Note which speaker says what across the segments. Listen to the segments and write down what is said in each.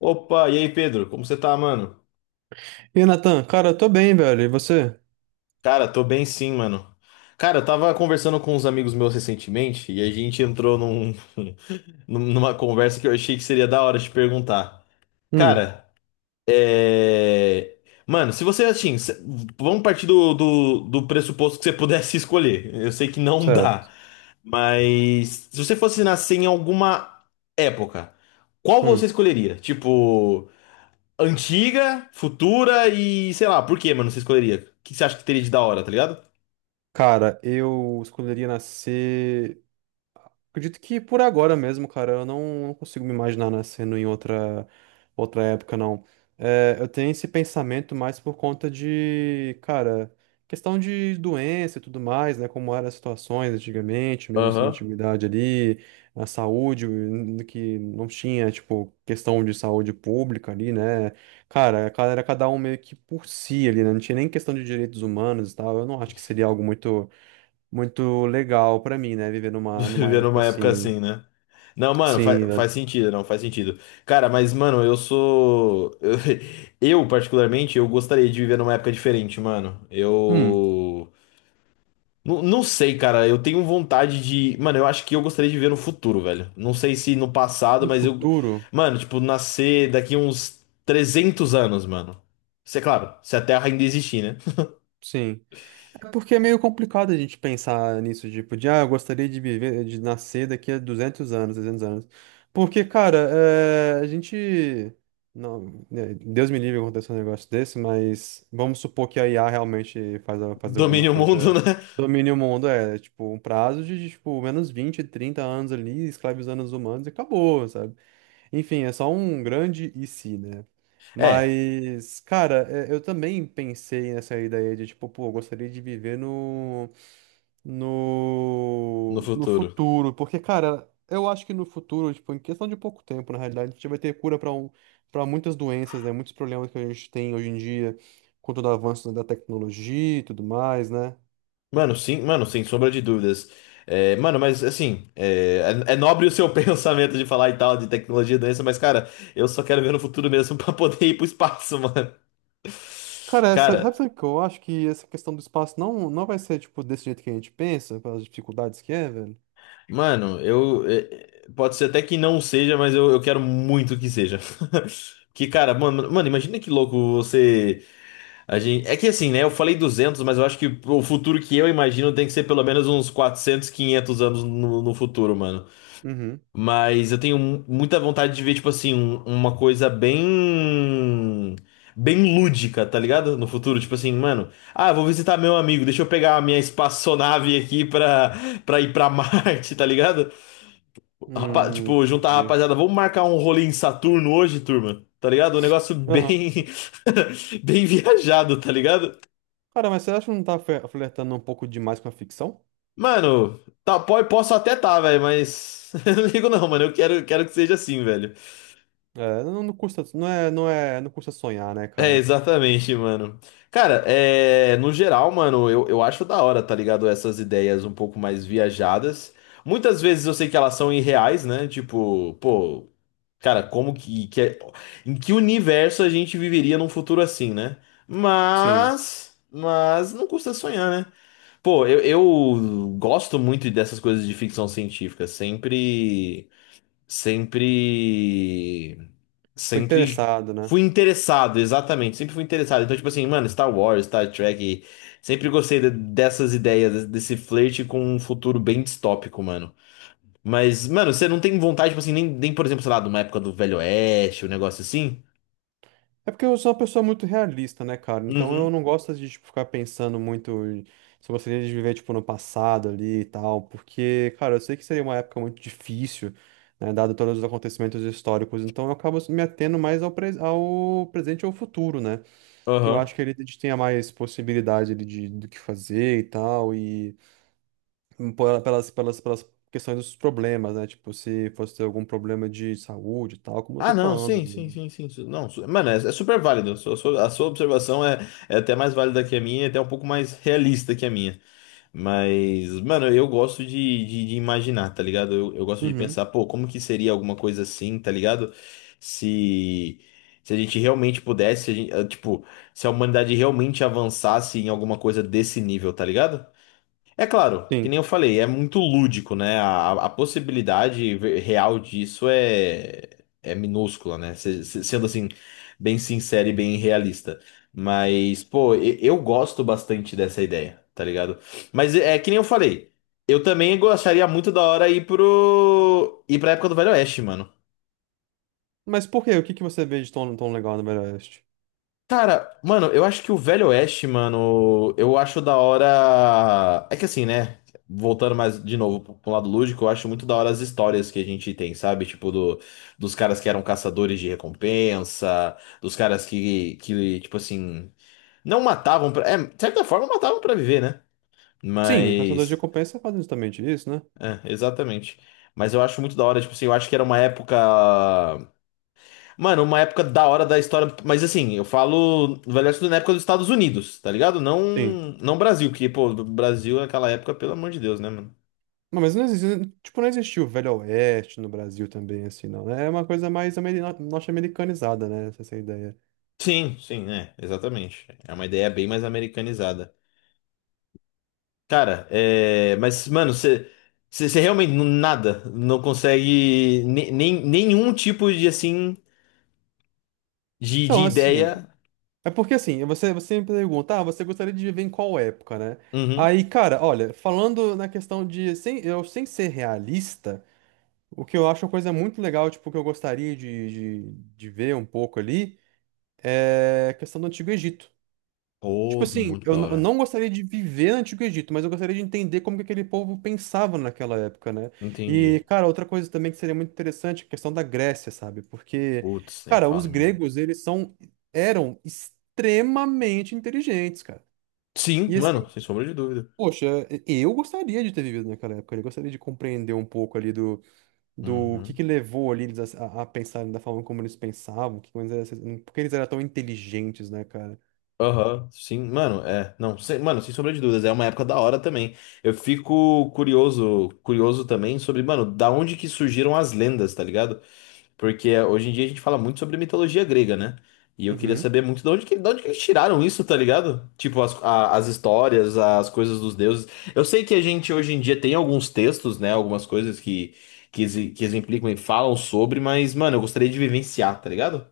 Speaker 1: Opa, e aí, Pedro? Como você tá, mano?
Speaker 2: E aí, Natan, cara, eu tô bem, velho. E você?
Speaker 1: Cara, tô bem sim, mano. Cara, eu tava conversando com uns amigos meus recentemente e a gente entrou numa conversa que eu achei que seria da hora de perguntar.
Speaker 2: Hum,
Speaker 1: Cara, é. Mano, se você, assim, vamos partir do pressuposto que você pudesse escolher. Eu sei que não dá,
Speaker 2: certo.
Speaker 1: mas se você fosse nascer em alguma época, qual você
Speaker 2: Hum.
Speaker 1: escolheria? Tipo. Antiga, futura e sei lá, por quê, mano? Você escolheria? O que você acha que teria de da hora, tá ligado?
Speaker 2: Cara, eu escolheria nascer. Acredito que por agora mesmo, cara, eu não, não consigo me imaginar nascendo em outra época, não. É, eu tenho esse pensamento mais por conta de, cara, questão de doença e tudo mais, né? Como eram as situações antigamente, mesmo assim na
Speaker 1: Aham.
Speaker 2: antiguidade ali, a saúde, que não tinha, tipo, questão de saúde pública ali, né? Cara, era cada um meio que por si ali, né? Não tinha nem questão de direitos humanos e tal. Eu não acho que seria algo muito muito legal pra mim, né? Viver numa
Speaker 1: Viver
Speaker 2: época
Speaker 1: numa época
Speaker 2: assim.
Speaker 1: assim, né? Não, mano,
Speaker 2: Sim,
Speaker 1: faz,
Speaker 2: velho.
Speaker 1: faz sentido, não, faz sentido. Cara, mas, mano, eu sou. Eu, particularmente, eu gostaria de viver numa época diferente, mano.
Speaker 2: Hum,
Speaker 1: Eu. Não, não sei, cara, eu tenho vontade de. Mano, eu acho que eu gostaria de viver no futuro, velho. Não sei se no passado,
Speaker 2: no
Speaker 1: mas eu.
Speaker 2: futuro,
Speaker 1: Mano, tipo, nascer daqui uns 300 anos, mano. Isso é claro, se a Terra ainda existir, né?
Speaker 2: sim. É porque é meio complicado a gente pensar nisso, tipo, de, ah, eu gostaria de viver, de nascer daqui a 200 anos, 300 anos. Porque, cara, é, a gente. Não, né, Deus me livre acontecer um negócio desse, mas vamos supor que a IA realmente faz, faz alguma
Speaker 1: Domine o mundo,
Speaker 2: coisa.
Speaker 1: né?
Speaker 2: Domine o mundo, é, tipo, um prazo de, tipo, menos 20 30 anos ali, escravizando os humanos e acabou, sabe? Enfim, é só um grande e se, né?
Speaker 1: É,
Speaker 2: Mas, cara, é, eu também pensei nessa ideia de, tipo, pô, eu gostaria de viver
Speaker 1: no
Speaker 2: no
Speaker 1: futuro.
Speaker 2: futuro. Porque, cara, eu acho que no futuro, tipo, em questão de pouco tempo, na realidade, a gente vai ter cura para muitas doenças, né? Muitos problemas que a gente tem hoje em dia, com todo o avanço da tecnologia e tudo mais, né?
Speaker 1: Mano, sim, mano, sem sombra de dúvidas. É, mano, mas assim, é nobre o seu pensamento de falar e tal, de tecnologia e doença, mas, cara, eu só quero ver no futuro mesmo pra poder ir pro espaço, mano.
Speaker 2: Cara, essa, sabe
Speaker 1: Cara,
Speaker 2: sabe o que eu acho? Que essa questão do espaço não, não vai ser, tipo, desse jeito que a gente pensa, pelas dificuldades que é, velho.
Speaker 1: mano, eu. Pode ser até que não seja, mas eu quero muito que seja. Que, cara, mano, mano, imagina que louco você. A gente... É que assim, né? Eu falei 200, mas eu acho que o futuro que eu imagino tem que ser pelo menos uns 400, 500 anos no futuro, mano.
Speaker 2: Uhum.
Speaker 1: Mas eu tenho muita vontade de ver, tipo assim, uma coisa bem. Bem lúdica, tá ligado? No futuro, tipo assim, mano. Ah, eu vou visitar meu amigo, deixa eu pegar a minha espaçonave aqui pra, ir pra Marte, tá ligado? Tipo, juntar a
Speaker 2: Entendi.
Speaker 1: rapaziada, vamos marcar um rolê em Saturno hoje, turma, tá ligado? Um negócio
Speaker 2: Aham.
Speaker 1: bem. bem viajado, tá ligado?
Speaker 2: Cara, mas você acha que não tá flertando um pouco demais com a ficção?
Speaker 1: Mano, tá, pode, posso até tá, velho, mas eu não ligo não, mano. Eu quero que seja assim, velho.
Speaker 2: É, não, não custa, não é, não custa sonhar, né,
Speaker 1: É,
Speaker 2: cara?
Speaker 1: exatamente, mano. Cara, é, no geral, mano, eu acho da hora, tá ligado? Essas ideias um pouco mais viajadas. Muitas vezes eu sei que elas são irreais, né? Tipo, pô, cara, como que, em que universo a gente viveria num futuro assim, né?
Speaker 2: Sim,
Speaker 1: Mas não custa sonhar, né? Pô, eu gosto muito dessas coisas de ficção científica. Sempre
Speaker 2: foi
Speaker 1: sempre
Speaker 2: interessado, né?
Speaker 1: fui interessado, exatamente, sempre fui interessado. Então, tipo assim, mano, Star Wars, Star Trek, sempre gostei dessas ideias, desse flerte com um futuro bem distópico, mano. Mas, mano, você não tem vontade, tipo assim, nem, por exemplo, sei lá, de uma época do Velho Oeste, um negócio assim?
Speaker 2: É porque eu sou uma pessoa muito realista, né, cara? Então eu
Speaker 1: Uhum.
Speaker 2: não gosto de, tipo, ficar pensando muito se eu gostaria de viver, tipo, no passado ali e tal, porque, cara, eu sei que seria uma época muito difícil, né, dado todos os acontecimentos históricos, então eu acabo me atendo mais ao presente e ao futuro, né? Que eu acho
Speaker 1: Aham.
Speaker 2: que ele tenha mais possibilidade ali de, do que fazer e tal, e pelas questões dos problemas, né? Tipo, se fosse ter algum problema de saúde e tal, como eu tô
Speaker 1: Ah, não,
Speaker 2: falando
Speaker 1: sim,
Speaker 2: ainda,
Speaker 1: sim,
Speaker 2: né?
Speaker 1: sim, sim. Não, mano, é super válido. A sua observação é até mais válida que a minha, é até um pouco mais realista que a minha. Mas, mano, eu gosto de imaginar, tá ligado? Eu gosto de
Speaker 2: Uhum,
Speaker 1: pensar, pô, como que seria alguma coisa assim, tá ligado? Se, se a gente realmente pudesse, se a gente- tipo, se a humanidade realmente avançasse em alguma coisa desse nível, tá ligado? É claro, que
Speaker 2: sim.
Speaker 1: nem eu falei, é muito lúdico, né? A possibilidade real disso é, minúscula, né? Sendo assim, bem sincero e bem realista. Mas, pô, eu gosto bastante dessa ideia, tá ligado? Mas é que nem eu falei, eu também gostaria muito da hora ir pro. Ir pra época do Velho Oeste, mano.
Speaker 2: Mas por quê? O que que você vê de tão, tão legal no Velho Oeste?
Speaker 1: Cara, mano, eu acho que o Velho Oeste, mano, eu acho da hora. É que assim, né? Voltando mais de novo pro lado lúdico, eu acho muito da hora as histórias que a gente tem, sabe? Tipo, dos caras que eram caçadores de recompensa, dos caras que tipo assim, não matavam pra. É, de certa forma matavam pra viver, né?
Speaker 2: Sim, Caçadores de
Speaker 1: Mas.
Speaker 2: Recompensa fazem justamente isso, né?
Speaker 1: É, exatamente. Mas eu acho muito da hora, tipo assim, eu acho que era uma época. Mano, uma época da hora da história, mas assim, eu falo Velho Oeste na época dos Estados Unidos, tá ligado? Não,
Speaker 2: Sim.
Speaker 1: não Brasil, que, pô, do Brasil naquela época, pelo amor de Deus, né, mano?
Speaker 2: Não, mas não existe, tipo, não existiu o Velho Oeste no Brasil também, assim, não, né? É uma coisa mais norte-americanizada, né? Essa ideia.
Speaker 1: Sim, sim, é, exatamente. É uma ideia bem mais americanizada. Cara, é, mas, mano, você realmente nada, não consegue nem, nenhum tipo de, assim, de
Speaker 2: Então, assim,
Speaker 1: ideia.
Speaker 2: é porque assim, você me pergunta, ah, você gostaria de viver em qual época, né?
Speaker 1: Uhum.
Speaker 2: Aí, cara, olha, falando na questão de, sem, eu, sem ser realista, o que eu acho uma coisa muito legal, tipo, que eu gostaria de ver um pouco ali, é a questão do Antigo Egito. Tipo
Speaker 1: Oh,
Speaker 2: assim,
Speaker 1: muito da
Speaker 2: eu
Speaker 1: hora.
Speaker 2: não gostaria de viver no Antigo Egito, mas eu gostaria de entender como que aquele povo pensava naquela época, né? E,
Speaker 1: Entendi.
Speaker 2: cara, outra coisa também que seria muito interessante é a questão da Grécia, sabe? Porque,
Speaker 1: Putz, nem
Speaker 2: cara, os
Speaker 1: fale, mano.
Speaker 2: gregos, eles são, eram extremamente inteligentes, cara.
Speaker 1: Sim,
Speaker 2: E assim,
Speaker 1: mano, sem sombra de dúvida.
Speaker 2: poxa, eu gostaria de ter vivido naquela época, eu gostaria de compreender um pouco ali do
Speaker 1: Uhum.
Speaker 2: que levou ali eles a pensarem da forma como eles pensavam, porque eles eram tão inteligentes, né, cara?
Speaker 1: Aham, sim, mano, é, não, sem, mano, sem sombra de dúvidas, é uma época da hora também. Eu fico curioso, curioso também sobre, mano, da onde que surgiram as lendas, tá ligado? Porque é, hoje em dia a gente fala muito sobre mitologia grega, né? E eu queria
Speaker 2: Uhum.
Speaker 1: saber muito de onde que eles tiraram isso, tá ligado? Tipo, as histórias, as coisas dos deuses. Eu sei que a gente hoje em dia tem alguns textos, né? Algumas coisas que exemplificam e falam sobre, mas, mano, eu gostaria de vivenciar, tá ligado?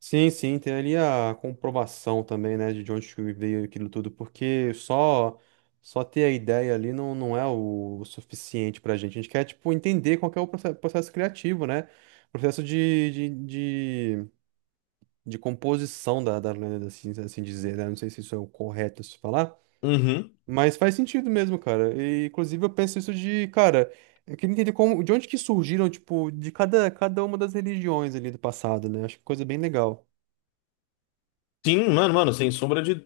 Speaker 2: Sim, sim, tem ali a comprovação também, né, de onde que veio aquilo tudo, porque só ter a ideia ali não, não é o suficiente pra gente. A gente quer, tipo, entender qual que é o processo criativo, né? Processo de composição da lenda, assim, assim dizer, né? Não sei se isso é o correto se falar,
Speaker 1: Uhum.
Speaker 2: mas faz sentido mesmo, cara. E, inclusive, eu penso isso de, cara, eu queria entender como, de onde que surgiram, tipo, de cada uma das religiões ali do passado, né? Acho que coisa bem legal.
Speaker 1: Sim, mano, mano,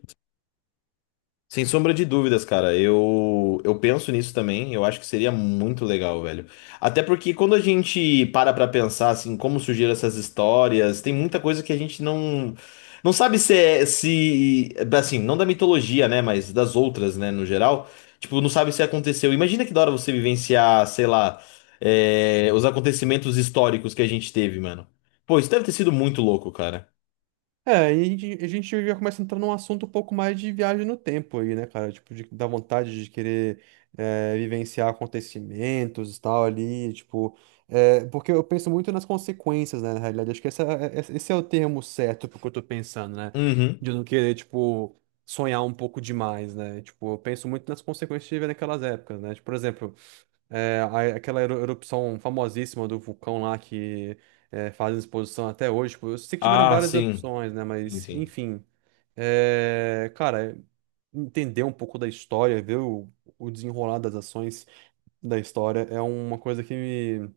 Speaker 1: sem sombra de dúvidas, cara. Eu penso nisso também. Eu acho que seria muito legal, velho. Até porque quando a gente para pra pensar, assim, como surgiram essas histórias, tem muita coisa que a gente não. Não sabe se é. Se, assim, não da mitologia, né? Mas das outras, né? No geral. Tipo, não sabe se aconteceu. Imagina que da hora você vivenciar, sei lá, os acontecimentos históricos que a gente teve, mano. Pô, isso deve ter sido muito louco, cara.
Speaker 2: É, aí a gente já começa a entrar num assunto um pouco mais de viagem no tempo aí, né, cara? Tipo, de, da vontade de querer vivenciar acontecimentos e tal ali, tipo. Porque eu penso muito nas consequências, né, na realidade. Acho que esse é o termo certo pro que eu tô pensando, né?
Speaker 1: Uhum.
Speaker 2: De eu não querer, tipo, sonhar um pouco demais, né? Tipo, eu penso muito nas consequências de viver naquelas épocas, né? Tipo, por exemplo. É, aquela erupção famosíssima do vulcão lá fazem exposição até hoje. Tipo, eu sei que tiveram
Speaker 1: Ah,
Speaker 2: várias
Speaker 1: sim.
Speaker 2: opções, né?
Speaker 1: Sim,
Speaker 2: Mas,
Speaker 1: sim.
Speaker 2: enfim. É, cara, entender um pouco da história, ver o desenrolar das ações da história é uma coisa que me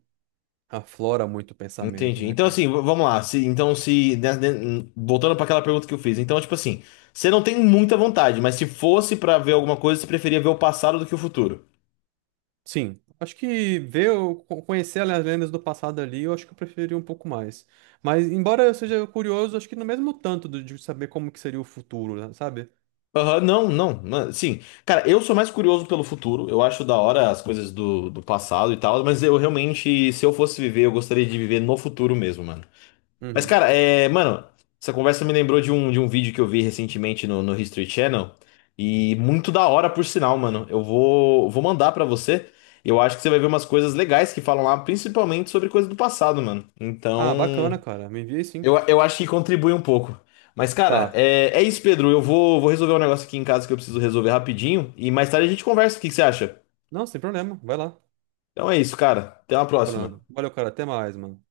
Speaker 2: aflora muito o pensamento,
Speaker 1: Entendi.
Speaker 2: né,
Speaker 1: Então,
Speaker 2: cara?
Speaker 1: assim, vamos lá. Se, então, se. Né, né, voltando para aquela pergunta que eu fiz. Então, tipo assim, você não tem muita vontade, mas se fosse para ver alguma coisa, você preferia ver o passado do que o futuro.
Speaker 2: Sim, acho que ver, conhecer as lendas do passado ali, eu acho que eu preferiria um pouco mais. Mas, embora eu seja curioso, acho que no mesmo tanto de saber como que seria o futuro, né, sabe?
Speaker 1: Aham, não, não, não. Sim. Cara, eu sou mais curioso pelo futuro. Eu acho da hora as coisas do passado e tal, mas eu realmente, se eu fosse viver, eu gostaria de viver no futuro mesmo, mano. Mas,
Speaker 2: Uhum.
Speaker 1: cara, mano, essa conversa me lembrou de um vídeo que eu vi recentemente no History Channel. E muito da hora, por sinal, mano. Eu vou mandar pra você. Eu acho que você vai ver umas coisas legais que falam lá, principalmente sobre coisas do passado, mano.
Speaker 2: Ah,
Speaker 1: Então,
Speaker 2: bacana, cara. Me envia aí
Speaker 1: eu,
Speaker 2: sim.
Speaker 1: eu acho que contribui um pouco. Mas, cara,
Speaker 2: Tá.
Speaker 1: é isso, Pedro. Eu vou resolver um negócio aqui em casa que eu preciso resolver rapidinho. E mais tarde a gente conversa. O que que você acha?
Speaker 2: Não, sem problema. Vai lá,
Speaker 1: Então é isso, cara. Até uma próxima.
Speaker 2: Bruno. Valeu, cara. Até mais, mano.